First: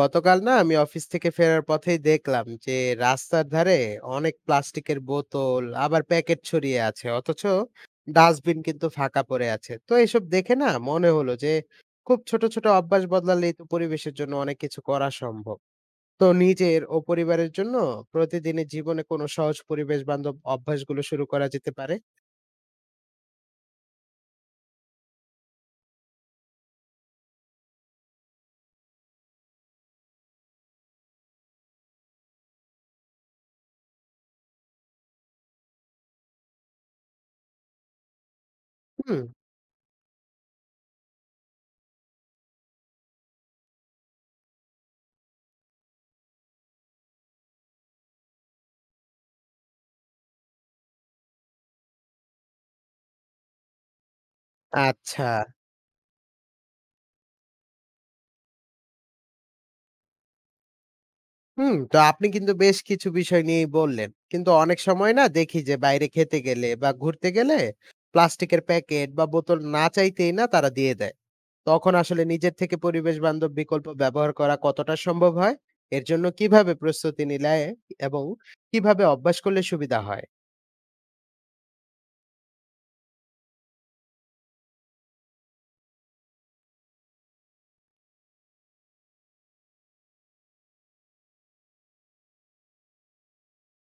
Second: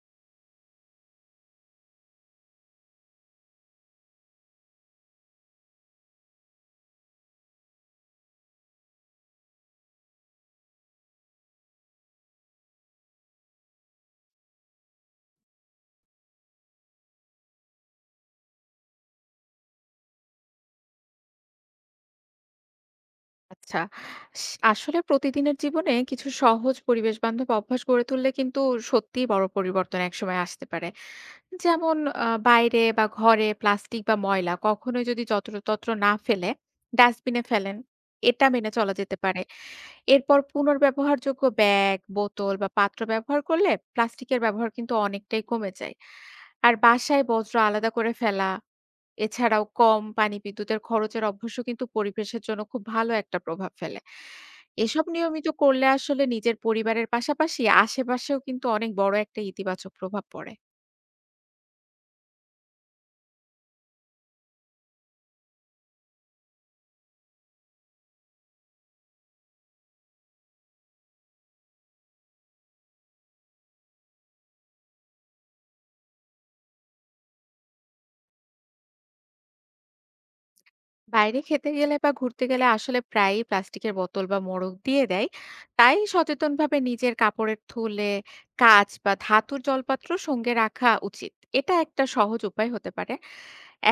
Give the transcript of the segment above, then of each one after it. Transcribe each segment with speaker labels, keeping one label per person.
Speaker 1: গতকাল না আমি অফিস থেকে ফেরার পথেই দেখলাম যে রাস্তার ধারে অনেক প্লাস্টিকের বোতল আবার প্যাকেট ছড়িয়ে আছে, অথচ ডাস্টবিন কিন্তু ফাঁকা পড়ে আছে। তো এসব দেখে না মনে হলো যে খুব ছোট ছোট অভ্যাস বদলালেই তো পরিবেশের জন্য অনেক কিছু করা সম্ভব। তো নিজের ও পরিবারের জন্য প্রতিদিনের জীবনে কোনো সহজ পরিবেশ বান্ধব অভ্যাসগুলো শুরু করা যেতে পারে।
Speaker 2: আচ্ছা। স আসলে প্রতিদিনের জীবনে কিছু সহজ পরিবেশ বান্ধব অভ্যাস গড়ে তুললে কিন্তু সত্যিই বড় পরিবর্তন একসময় আসতে পারে। যেমন বাইরে বা ঘরে প্লাস্টিক বা ময়লা কখনোই যদি যত্রতত্র না ফেলে ডাস্টবিনে ফেলেন। এটা মেনে চলা যেতে
Speaker 1: হুম।
Speaker 2: পারে। এরপর পুনর্ব্যবহারযোগ্য ব্যাগ, বোতল বা পাত্র ব্যবহার করলে প্লাস্টিকের ব্যবহার কিন্তু অনেকটাই কমে যায়। আর বাসায় বজ্র আলাদা করে ফেলা এছাড়াও কম পানি, বিদ্যুতের খরচের অভ্যাসও কিন্তু পরিবেশের জন্য খুব ভালো একটা প্রভাব ফেলে। এসব
Speaker 1: আচ্ছা।
Speaker 2: নিয়মিত করলে আসলে নিজের পরিবারের পাশাপাশি আশেপাশেও কিন্তু অনেক বড় একটা ইতিবাচক প্রভাব পড়ে।
Speaker 1: হুম, তো আপনি কিন্তু বেশ কিছু বিষয় নিয়েই বললেন। কিন্তু অনেক সময় না দেখি যে বাইরে খেতে গেলে বা ঘুরতে গেলে প্লাস্টিকের প্যাকেট বা বোতল না চাইতেই না তারা দিয়ে দেয়। তখন আসলে নিজের থেকে পরিবেশ বান্ধব বিকল্প ব্যবহার করা কতটা সম্ভব হয়? এর জন্য কিভাবে প্রস্তুতি নিলে এবং কিভাবে অভ্যাস করলে সুবিধা হয়?
Speaker 2: বাইরে খেতে গেলে বা ঘুরতে গেলে আসলে প্রায়ই প্লাস্টিকের বোতল বা মোড়ক দিয়ে দেয়। তাই সচেতনভাবে নিজের কাপড়ের থলে, কাঁচ বা ধাতুর জলপাত্র সঙ্গে রাখা উচিত। এটা একটা সহজ উপায় হতে পারে।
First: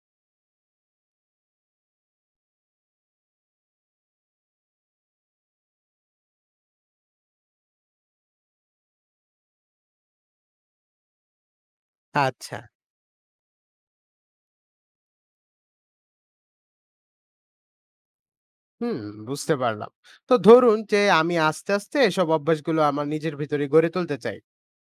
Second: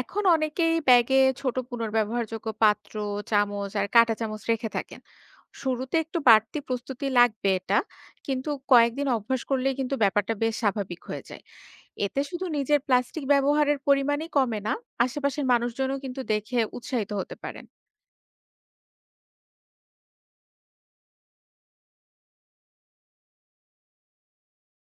Speaker 2: এখন অনেকেই ব্যাগে ছোট পুনর্ব্যবহারযোগ্য পাত্র, চামচ আর কাঁটা চামচ রেখে থাকেন। শুরুতে একটু বাড়তি প্রস্তুতি লাগবে এটা। কিন্তু কয়েকদিন অভ্যাস করলেই কিন্তু ব্যাপারটা বেশ স্বাভাবিক হয়ে যায়। এতে শুধু
Speaker 1: আচ্ছা।
Speaker 2: নিজের প্লাস্টিক ব্যবহারের পরিমাণই কমে না, আশেপাশের মানুষজনও কিন্তু দেখে উৎসাহিত হতে পারেন।
Speaker 1: হুম, বুঝতে পারলাম। তো ধরুন যে আমি আস্তে আস্তে এসব অভ্যাসগুলো আমার নিজের ভিতরে গড়ে তুলতে চাই,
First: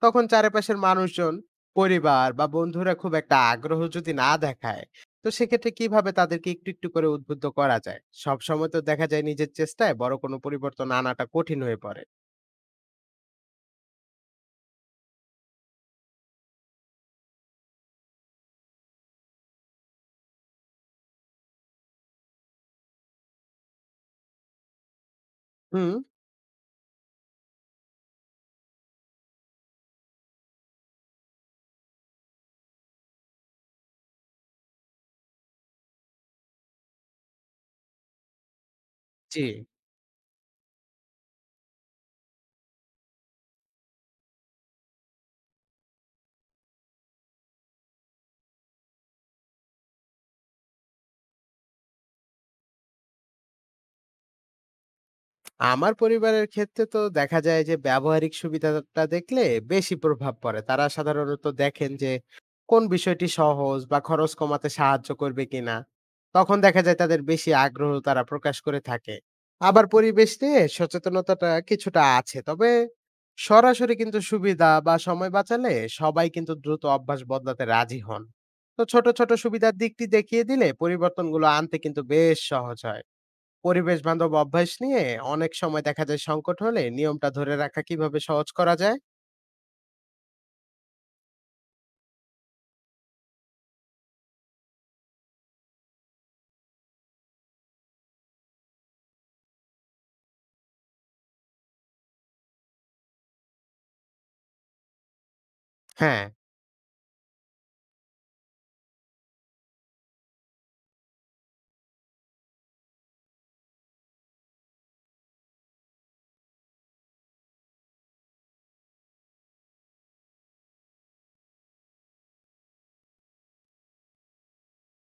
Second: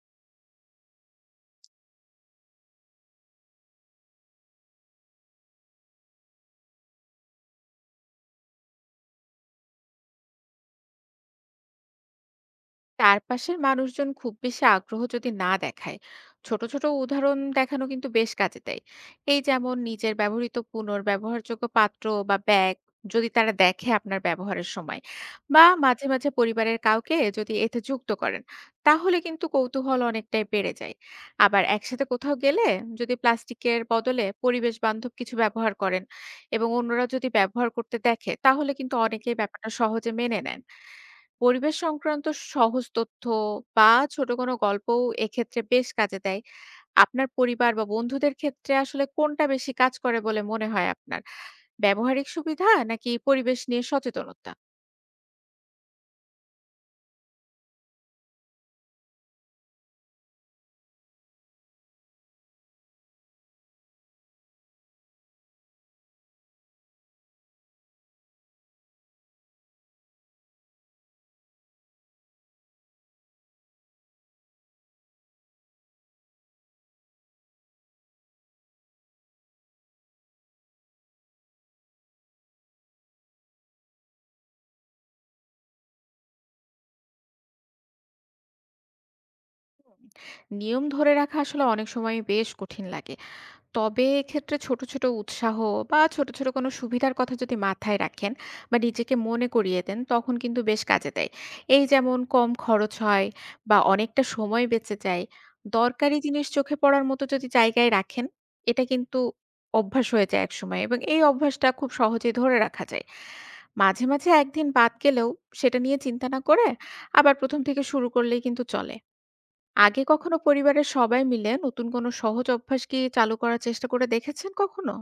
Speaker 1: তখন চারপাশের মানুষজন, পরিবার বা বন্ধুরা খুব একটা আগ্রহ যদি না দেখায়, তো সেক্ষেত্রে কিভাবে তাদেরকে একটু একটু করে উদ্বুদ্ধ করা যায়? সব সময় তো দেখা যায় নিজের চেষ্টায় বড় কোনো পরিবর্তন আনাটা কঠিন হয়ে পড়ে।
Speaker 2: চারপাশের মানুষজন খুব বেশি আগ্রহ যদি না দেখায় ছোট ছোট উদাহরণ দেখানো কিন্তু বেশ কাজে দেয়। এই যেমন নিজের ব্যবহৃত পুনর্ব্যবহারযোগ্য পাত্র বা ব্যাগ যদি তারা দেখে আপনার ব্যবহারের সময় বা
Speaker 1: হুম।
Speaker 2: মাঝে মাঝে পরিবারের কাউকে যদি এতে যুক্ত করেন তাহলে কিন্তু কৌতূহল অনেকটাই বেড়ে যায়। আবার একসাথে কোথাও গেলে যদি প্লাস্টিকের বদলে পরিবেশ বান্ধব কিছু ব্যবহার করেন এবং অন্যরা যদি ব্যবহার করতে দেখে তাহলে কিন্তু অনেকেই
Speaker 1: জি।
Speaker 2: ব্যাপারটা সহজে মেনে নেন। পরিবেশ সংক্রান্ত সহজ তথ্য বা ছোট কোনো গল্পও এক্ষেত্রে বেশ কাজে দেয়। আপনার পরিবার বা বন্ধুদের ক্ষেত্রে আসলে কোনটা বেশি কাজ করে বলে মনে হয় আপনার? ব্যবহারিক সুবিধা নাকি পরিবেশ নিয়ে সচেতনতা?
Speaker 1: আমার পরিবারের ক্ষেত্রে তো দেখা যায় যে ব্যবহারিক সুবিধাটা দেখলে বেশি প্রভাব পড়ে। তারা সাধারণত দেখেন যে কোন বিষয়টি সহজ বা খরচ কমাতে সাহায্য করবে কিনা। তখন দেখা যায় তাদের বেশি আগ্রহ তারা প্রকাশ করে থাকে। আবার পরিবেশ নিয়ে সচেতনতাটা কিছুটা আছে। তবে সরাসরি কিন্তু সুবিধা বা সময় বাঁচালে সবাই কিন্তু দ্রুত অভ্যাস বদলাতে রাজি হন। তো ছোট, ছোট সুবিধার দিকটি দেখিয়ে দিলে পরিবর্তনগুলো আনতে কিন্তু বেশ সহজ হয়। পরিবেশ বান্ধব অভ্যাস নিয়ে অনেক সময় দেখা যায় সংকট হলে নিয়মটা ধরে রাখা কিভাবে সহজ করা যায়?
Speaker 2: নিয়ম ধরে রাখা আসলে অনেক সময়ই বেশ কঠিন লাগে। তবে এক্ষেত্রে ছোট, ছোট উৎসাহ বা ছোট, ছোট কোনো সুবিধার কথা যদি মাথায় রাখেন বা নিজেকে মনে করিয়ে দেন, তখন কিন্তু বেশ কাজে দেয়। এই যেমন কম খরচ হয় বা অনেকটা সময় বেঁচে যায়। দরকারি
Speaker 1: হ্যাঁ।
Speaker 2: জিনিস চোখে পড়ার মতো যদি জায়গায় রাখেন, এটা কিন্তু অভ্যাস হয়ে যায় একসময় এবং এই অভ্যাসটা খুব সহজেই ধরে রাখা যায়। মাঝে, মাঝে একদিন বাদ গেলেও সেটা নিয়ে চিন্তা না করে আবার ১ম থেকে শুরু করলেই কিন্তু চলে। আগে কখনো পরিবারের সবাই মিলে নতুন কোনো সহজ অভ্যাস কি চালু করার চেষ্টা করে দেখেছেন কখনো?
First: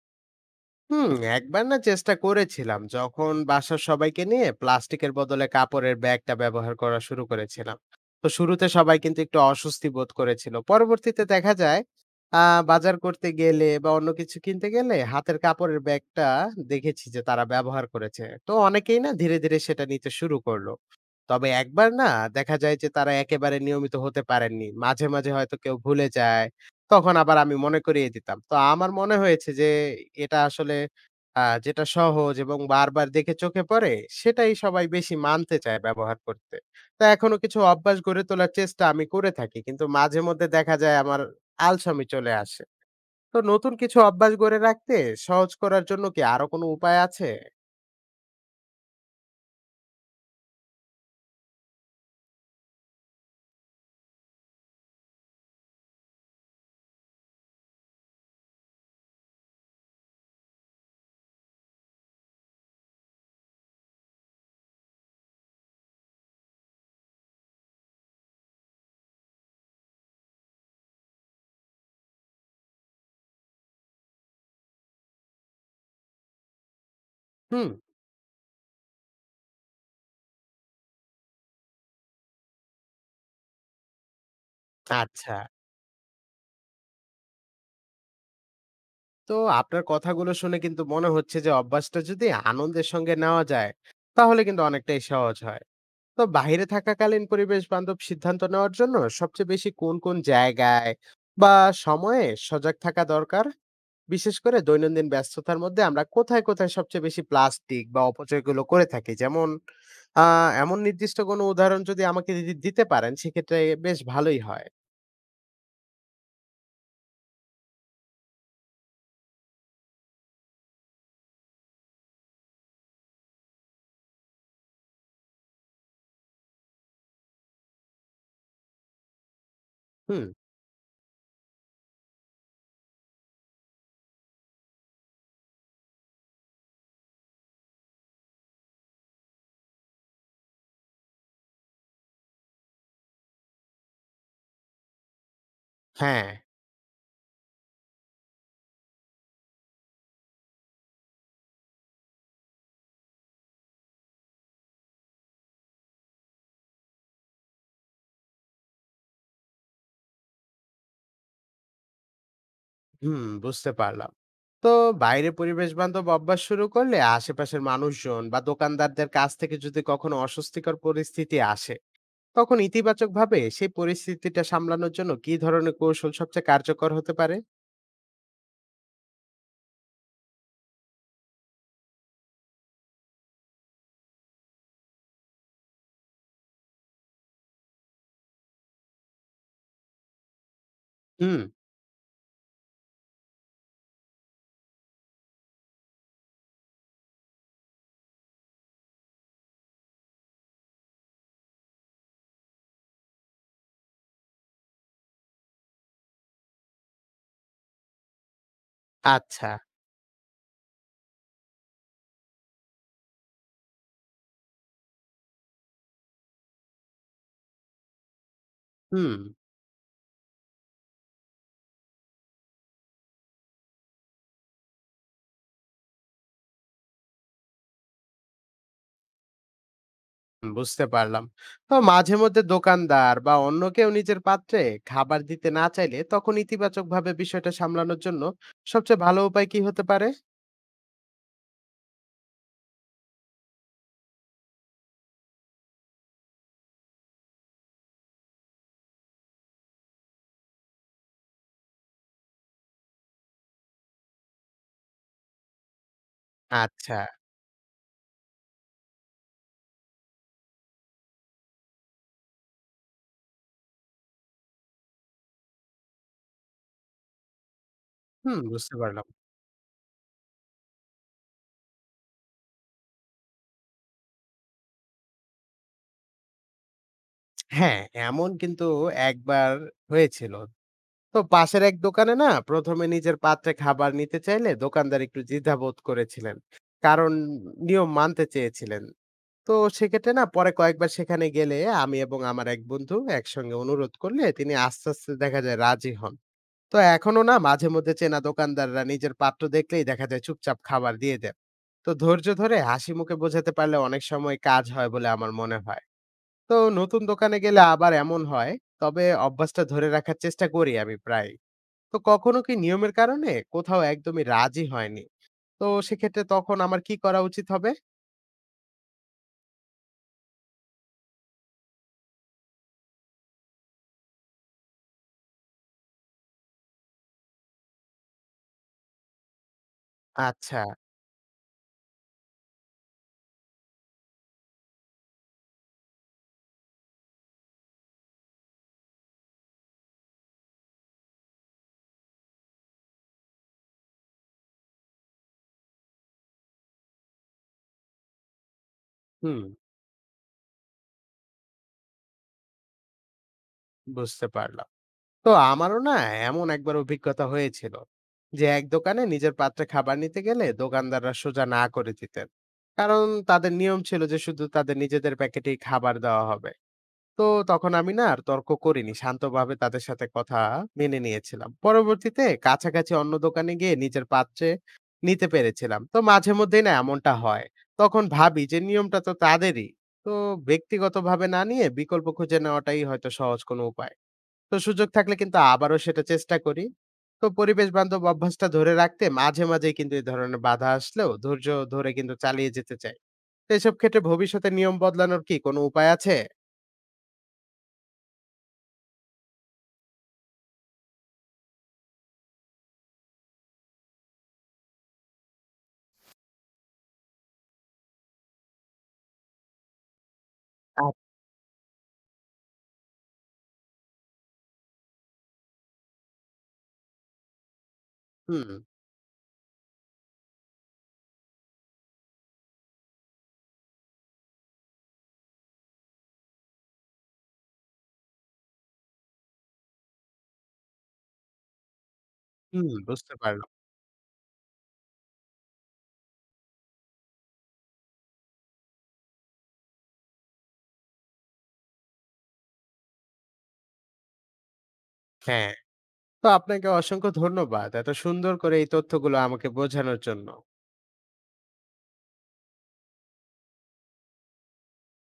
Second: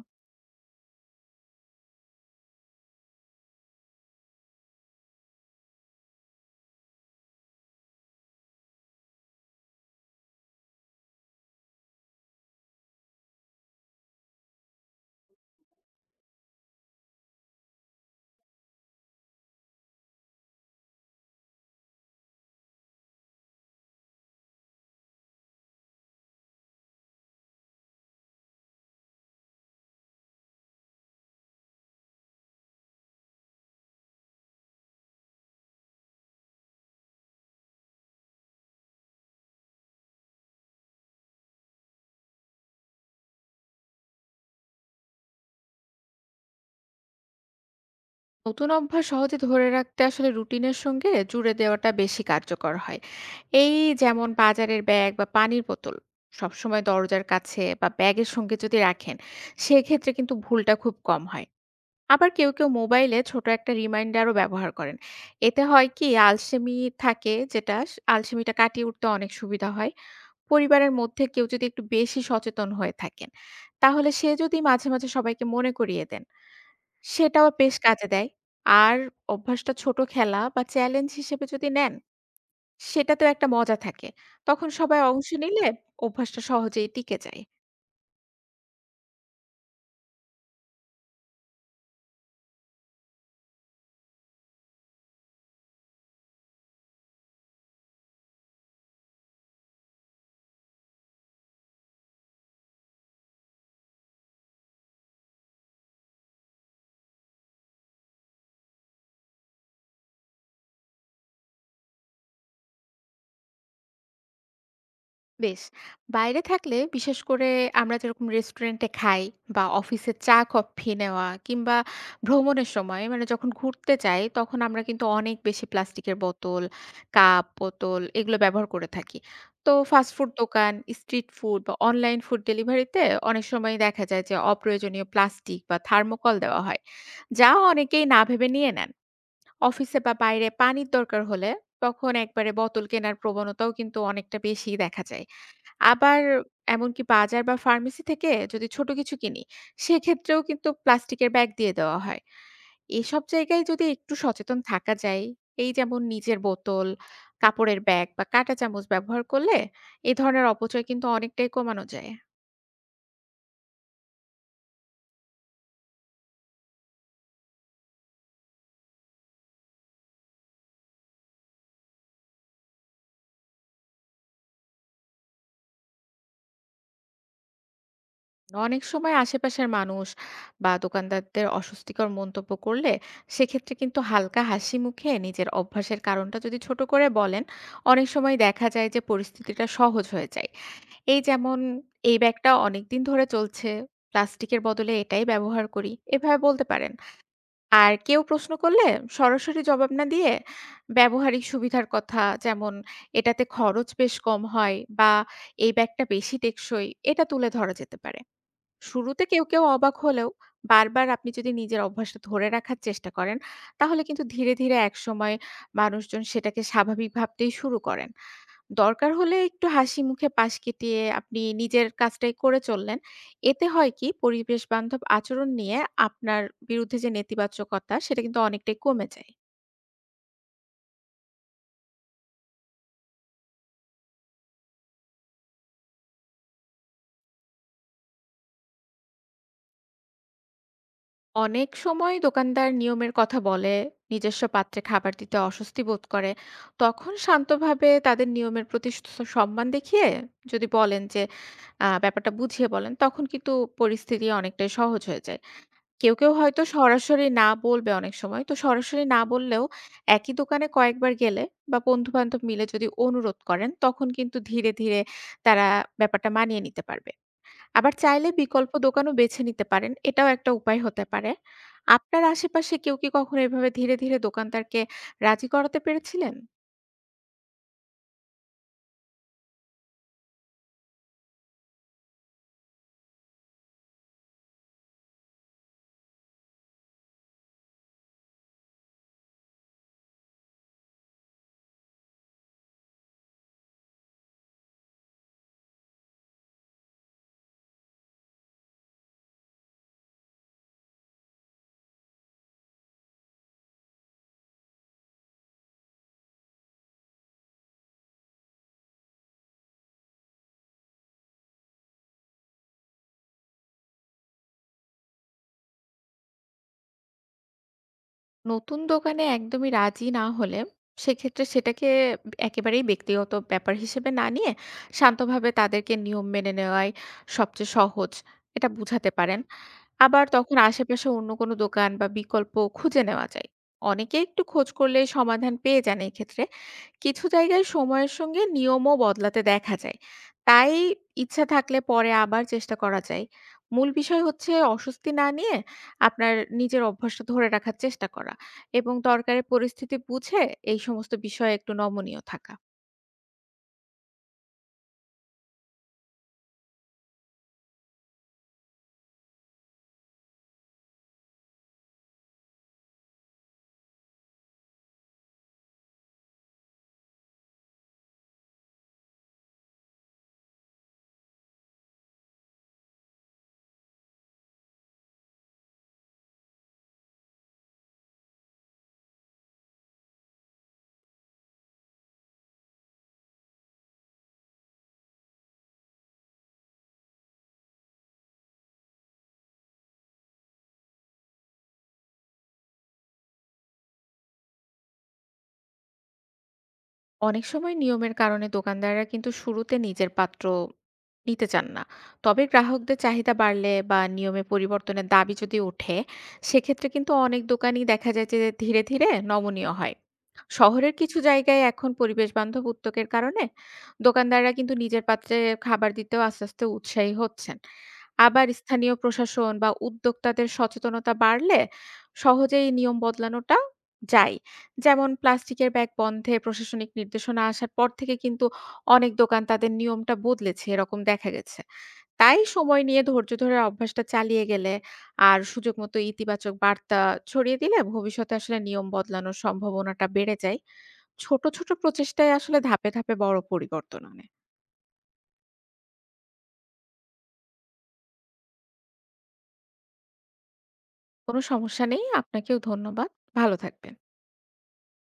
Speaker 1: হুম, একবার না চেষ্টা করেছিলাম যখন বাসার সবাইকে নিয়ে প্লাস্টিকের বদলে কাপড়ের ব্যাগটা ব্যবহার করা শুরু করেছিলাম। তো শুরুতে সবাই কিন্তু একটু অস্বস্তি বোধ করেছিল, পরবর্তীতে দেখা যায় বাজার করতে গেলে বা অন্য কিছু কিনতে গেলে হাতের কাপড়ের ব্যাগটা দেখেছি যে তারা ব্যবহার করেছে। তো অনেকেই না ধীরে ধীরে সেটা নিতে শুরু করলো। তবে একবার না দেখা যায় যে তারা একেবারে নিয়মিত হতে পারেননি, মাঝে মাঝে হয়তো কেউ ভুলে যায়, তখন আবার আমি মনে করিয়ে দিতাম। তো আমার মনে হয়েছে যে এটা আসলে আ যেটা সহজ এবং বারবার দেখে চোখে পড়ে, সেটাই সবাই বেশি মানতে চায় ব্যবহার করতে। তো এখনো কিছু অভ্যাস গড়ে তোলার চেষ্টা আমি করে থাকি। কিন্তু মাঝে মধ্যে দেখা যায় আমার আলসেমি চলে আসে। তো নতুন কিছু অভ্যাস গড়ে রাখতে সহজ করার জন্য কি আরো কোনো উপায় আছে?
Speaker 2: নতুন অভ্যাস সহজে ধরে রাখতে আসলে রুটিনের সঙ্গে জুড়ে দেওয়াটা বেশি কার্যকর হয়। এই যেমন বাজারের ব্যাগ বা পানির বোতল সবসময় দরজার কাছে বা ব্যাগের সঙ্গে যদি রাখেন, সেক্ষেত্রে কিন্তু ভুলটা খুব কম হয়। আবার কেউ, কেউ মোবাইলে ছোট একটা রিমাইন্ডারও ব্যবহার করেন। এতে হয় কি আলসেমি থাকে যেটা, আলসেমিটা কাটিয়ে উঠতে অনেক সুবিধা হয়। পরিবারের মধ্যে কেউ যদি একটু বেশি সচেতন হয়ে থাকেন, তাহলে সে যদি মাঝে, মাঝে সবাইকে মনে করিয়ে দেন, সেটাও
Speaker 1: হুম।
Speaker 2: বেশ কাজে দেয়। আর অভ্যাসটা ছোট খেলা বা চ্যালেঞ্জ হিসেবে যদি নেন, সেটাতেও একটা মজা থাকে। তখন সবাই অংশ
Speaker 1: আচ্ছা।
Speaker 2: নিলে অভ্যাসটা সহজেই টিকে যায়।
Speaker 1: তো আপনার কথাগুলো শুনে কিন্তু মনে হচ্ছে যে অভ্যাসটা যদি আনন্দের সঙ্গে নেওয়া যায়, তাহলে কিন্তু অনেকটাই সহজ হয়। তো বাহিরে থাকাকালীন পরিবেশ বান্ধব সিদ্ধান্ত নেওয়ার জন্য সবচেয়ে বেশি কোন কোন জায়গায় বা সময়ে সজাগ থাকা দরকার? বিশেষ করে দৈনন্দিন ব্যস্ততার মধ্যে আমরা কোথায় কোথায় সবচেয়ে বেশি প্লাস্টিক বা অপচয়গুলো করে থাকি, যেমন এমন নির্দিষ্ট কোনো উদাহরণ যদি আমাকে যদি দিতে পারেন সেক্ষেত্রে বেশ ভালোই হয়।
Speaker 2: বেশ। বাইরে থাকলে বিশেষ করে আমরা যেরকম রেস্টুরেন্টে খাই বা অফিসে চা কফি নেওয়া কিংবা ভ্রমণের সময় মানে যখন ঘুরতে যাই তখন আমরা কিন্তু অনেক বেশি প্লাস্টিকের বোতল, কাপ, বোতল এগুলো ব্যবহার করে থাকি। তো ফাস্ট
Speaker 1: হুম।
Speaker 2: ফুড দোকান, স্ট্রিট ফুড বা অনলাইন ফুড ডেলিভারিতে অনেক সময় দেখা যায় যে অপ্রয়োজনীয় প্লাস্টিক বা থার্মোকল দেওয়া হয়। যা অনেকেই না ভেবে নিয়ে নেন। অফিসে বা বাইরে পানির দরকার হলে তখন একবারে বোতল কেনার প্রবণতাও কিন্তু অনেকটা বেশিই দেখা যায়। আবার
Speaker 1: হ্যাঁ।
Speaker 2: এমনকি বাজার বা ফার্মেসি থেকে যদি ছোট কিছু কিনি, সেক্ষেত্রেও কিন্তু প্লাস্টিকের ব্যাগ দিয়ে দেওয়া হয়। এসব জায়গায় যদি একটু সচেতন থাকা যায়, এই যেমন নিজের বোতল, কাপড়ের ব্যাগ বা কাঁটা চামচ ব্যবহার করলে এ ধরনের অপচয় কিন্তু অনেকটাই কমানো যায়।
Speaker 1: হুম, বুঝতে পারলাম। তো বাইরে পরিবেশ বান্ধব অভ্যাস শুরু করলে আশেপাশের মানুষজন বা দোকানদারদের কাছ থেকে যদি কখনো অস্বস্তিকর পরিস্থিতি আসে, তখন ইতিবাচকভাবে সেই পরিস্থিতিটা সামলানোর জন্য কি ধরনের কৌশল সবচেয়ে কার্যকর হতে পারে?
Speaker 2: অনেক সময় আশেপাশের মানুষ বা দোকানদারদের অস্বস্তিকর মন্তব্য করলে সেক্ষেত্রে কিন্তু হালকা হাসি মুখে নিজের অভ্যাসের কারণটা যদি ছোট করে বলেন অনেক সময় দেখা যায় যে পরিস্থিতিটা সহজ হয়ে যায়। এই
Speaker 1: হুম।
Speaker 2: যেমন এই ব্যাগটা অনেকদিন ধরে চলছে, প্লাস্টিকের বদলে এটাই ব্যবহার করি, এভাবে বলতে পারেন। আর কেউ প্রশ্ন করলে সরাসরি জবাব না দিয়ে ব্যবহারিক সুবিধার কথা, যেমন এটাতে খরচ বেশ কম হয় বা এই ব্যাগটা বেশি টেকসই, এটা তুলে ধরা যেতে পারে। শুরুতে কেউ,
Speaker 1: আচ্ছা।
Speaker 2: কেউ অবাক হলেও বারবার আপনি যদি নিজের অভ্যাসটা ধরে রাখার চেষ্টা করেন, তাহলে কিন্তু ধীরে, ধীরে একসময় মানুষজন সেটাকে স্বাভাবিক ভাবতেই শুরু করেন। দরকার
Speaker 1: হুম,
Speaker 2: হলে একটু হাসি মুখে পাশ কাটিয়ে আপনি নিজের কাজটাই করে চললেন। এতে হয় কি পরিবেশবান্ধব আচরণ নিয়ে আপনার বিরুদ্ধে যে নেতিবাচকতা সেটা কিন্তু অনেকটাই কমে যায়।
Speaker 1: বুঝতে পারলাম। তো মাঝে মধ্যে দোকানদার বা অন্য কেউ নিজের পাত্রে খাবার দিতে না চাইলে তখন ইতিবাচকভাবে বিষয়টা সামলানোর জন্য সবচেয়ে ভালো উপায় কি হতে পারে?
Speaker 2: অনেক সময় দোকানদার নিয়মের কথা বলে নিজস্ব পাত্রে খাবার দিতে অস্বস্তি বোধ করে। তখন শান্তভাবে তাদের নিয়মের প্রতি সম্মান দেখিয়ে যদি বলেন যে ব্যাপারটা বুঝিয়ে বলেন তখন কিন্তু পরিস্থিতি অনেকটাই সহজ হয়ে যায়। কেউ কেউ হয়তো
Speaker 1: আচ্ছা।
Speaker 2: সরাসরি না বলবে, অনেক সময় তো সরাসরি না বললেও একই দোকানে কয়েকবার গেলে বা বন্ধু বান্ধব মিলে যদি অনুরোধ করেন তখন কিন্তু ধীরে ধীরে তারা ব্যাপারটা মানিয়ে নিতে পারবে। আবার চাইলে
Speaker 1: হুম,
Speaker 2: বিকল্প
Speaker 1: বুঝতে পারলাম।
Speaker 2: দোকানও বেছে নিতে পারেন। এটাও একটা উপায় হতে পারে। আপনার আশেপাশে কেউ কি কখনো এভাবে ধীরে, ধীরে দোকানদারকে রাজি করাতে পেরেছিলেন?
Speaker 1: হ্যাঁ, এমন কিন্তু একবার হয়েছিল। তো পাশের এক দোকানে না প্রথমে নিজের পাত্রে খাবার নিতে চাইলে দোকানদার একটু দ্বিধাবোধ করেছিলেন, কারণ নিয়ম মানতে চেয়েছিলেন। তো সেক্ষেত্রে না পরে কয়েকবার সেখানে গেলে আমি এবং আমার এক বন্ধু একসঙ্গে অনুরোধ করলে তিনি আস্তে আস্তে দেখা যায় রাজি হন। তো এখনো না মাঝে মধ্যে চেনা দোকানদাররা নিজের পাত্র দেখলেই দেখা যায় চুপচাপ খাবার দিয়ে দেন। তো ধৈর্য ধরে হাসি মুখে বোঝাতে পারলে অনেক সময় কাজ হয় বলে আমার মনে হয়। তো নতুন দোকানে গেলে আবার এমন হয়, তবে অভ্যাসটা ধরে রাখার চেষ্টা করি আমি প্রায়। তো কখনো কি নিয়মের কারণে কোথাও একদমই রাজি হয়নি, তো সেক্ষেত্রে তখন আমার কি করা উচিত হবে?
Speaker 2: নতুন দোকানে একদমই রাজি না হলে সেক্ষেত্রে সেটাকে একেবারেই ব্যক্তিগত ব্যাপার হিসেবে না নিয়ে শান্তভাবে তাদেরকে নিয়ম মেনে নেওয়াই সবচেয়ে সহজ, এটা বুঝাতে পারেন। আবার
Speaker 1: আচ্ছা।
Speaker 2: তখন আশেপাশে অন্য কোনো দোকান বা বিকল্প খুঁজে নেওয়া যায়। অনেকে একটু খোঁজ করলে সমাধান পেয়ে যান এই ক্ষেত্রে। কিছু জায়গায় সময়ের সঙ্গে নিয়মও বদলাতে দেখা যায়। তাই ইচ্ছা থাকলে পরে আবার চেষ্টা করা যায়। মূল বিষয় হচ্ছে অস্বস্তি না নিয়ে আপনার নিজের অভ্যাসটা ধরে রাখার চেষ্টা করা এবং
Speaker 1: হুম,
Speaker 2: দরকারের পরিস্থিতি বুঝে এই সমস্ত বিষয়ে একটু নমনীয় থাকা।
Speaker 1: বুঝতে পারলাম। তো আমারও না এমন একবার অভিজ্ঞতা হয়েছিল যে এক দোকানে নিজের পাত্রে খাবার নিতে গেলে দোকানদাররা সোজা না করে দিতেন। কারণ তাদের নিয়ম ছিল যে শুধু তাদের নিজেদের প্যাকেটেই খাবার দেওয়া হবে। তো তখন আমি না আর তর্ক করিনি, শান্তভাবে তাদের সাথে কথা মেনে নিয়েছিলাম। পরবর্তীতে কাছাকাছি অন্য দোকানে গিয়ে নিজের পাত্রে নিতে পেরেছিলাম। তো মাঝে মধ্যেই না এমনটা হয়, তখন ভাবি যে নিয়মটা তো তাদেরই। তো ব্যক্তিগতভাবে না নিয়ে বিকল্প খুঁজে নেওয়াটাই হয়তো সহজ কোনো উপায়। তো সুযোগ থাকলে কিন্তু আবারও সেটা চেষ্টা করি। তো পরিবেশ বান্ধব অভ্যাসটা ধরে রাখতে মাঝে মাঝে কিন্তু এই ধরনের বাধা আসলেও ধৈর্য ধরে কিন্তু চালিয়ে যেতে চাই। তো এসব ক্ষেত্রে ভবিষ্যতে নিয়ম বদলানোর কি কোনো উপায় আছে?
Speaker 2: অনেক সময় নিয়মের কারণে দোকানদাররা কিন্তু শুরুতে নিজের পাত্র নিতে চান না। তবে গ্রাহকদের চাহিদা বাড়লে বা নিয়মে পরিবর্তনের দাবি যদি ওঠে সেক্ষেত্রে কিন্তু অনেক দোকানই দেখা যায় যে ধীরে ধীরে নমনীয় হয়।
Speaker 1: আ-
Speaker 2: শহরের কিছু জায়গায় এখন পরিবেশ বান্ধব উদ্যোগের কারণে দোকানদাররা কিন্তু নিজের পাত্রে খাবার দিতেও আস্তে আস্তে উৎসাহী হচ্ছেন। আবার
Speaker 1: হুম।
Speaker 2: স্থানীয় প্রশাসন বা উদ্যোক্তাদের সচেতনতা বাড়লে সহজেই নিয়ম বদলানোটা যায়। যেমন প্লাস্টিকের ব্যাগ বন্ধে প্রশাসনিক নির্দেশনা আসার পর থেকে কিন্তু অনেক দোকান তাদের নিয়মটা বদলেছে, এরকম দেখা গেছে। তাই
Speaker 1: হুম,
Speaker 2: সময় নিয়ে
Speaker 1: বুঝতে
Speaker 2: ধৈর্য
Speaker 1: পারলাম।
Speaker 2: ধরে অভ্যাসটা চালিয়ে গেলে আর সুযোগ মতো ইতিবাচক বার্তা ছড়িয়ে দিলে ভবিষ্যতে আসলে নিয়ম বদলানোর সম্ভাবনাটা বেড়ে যায়। ছোট ছোট প্রচেষ্টায় আসলে ধাপে ধাপে বড় পরিবর্তন আনে।
Speaker 1: হ্যাঁ, তো আপনাকে অসংখ্য ধন্যবাদ। এত সুন্দর করে এই তথ্যগুলো আমাকে বোঝানোর জন্য।
Speaker 2: কোনো সমস্যা নেই, আপনাকেও ধন্যবাদ। ভালো থাকবেন।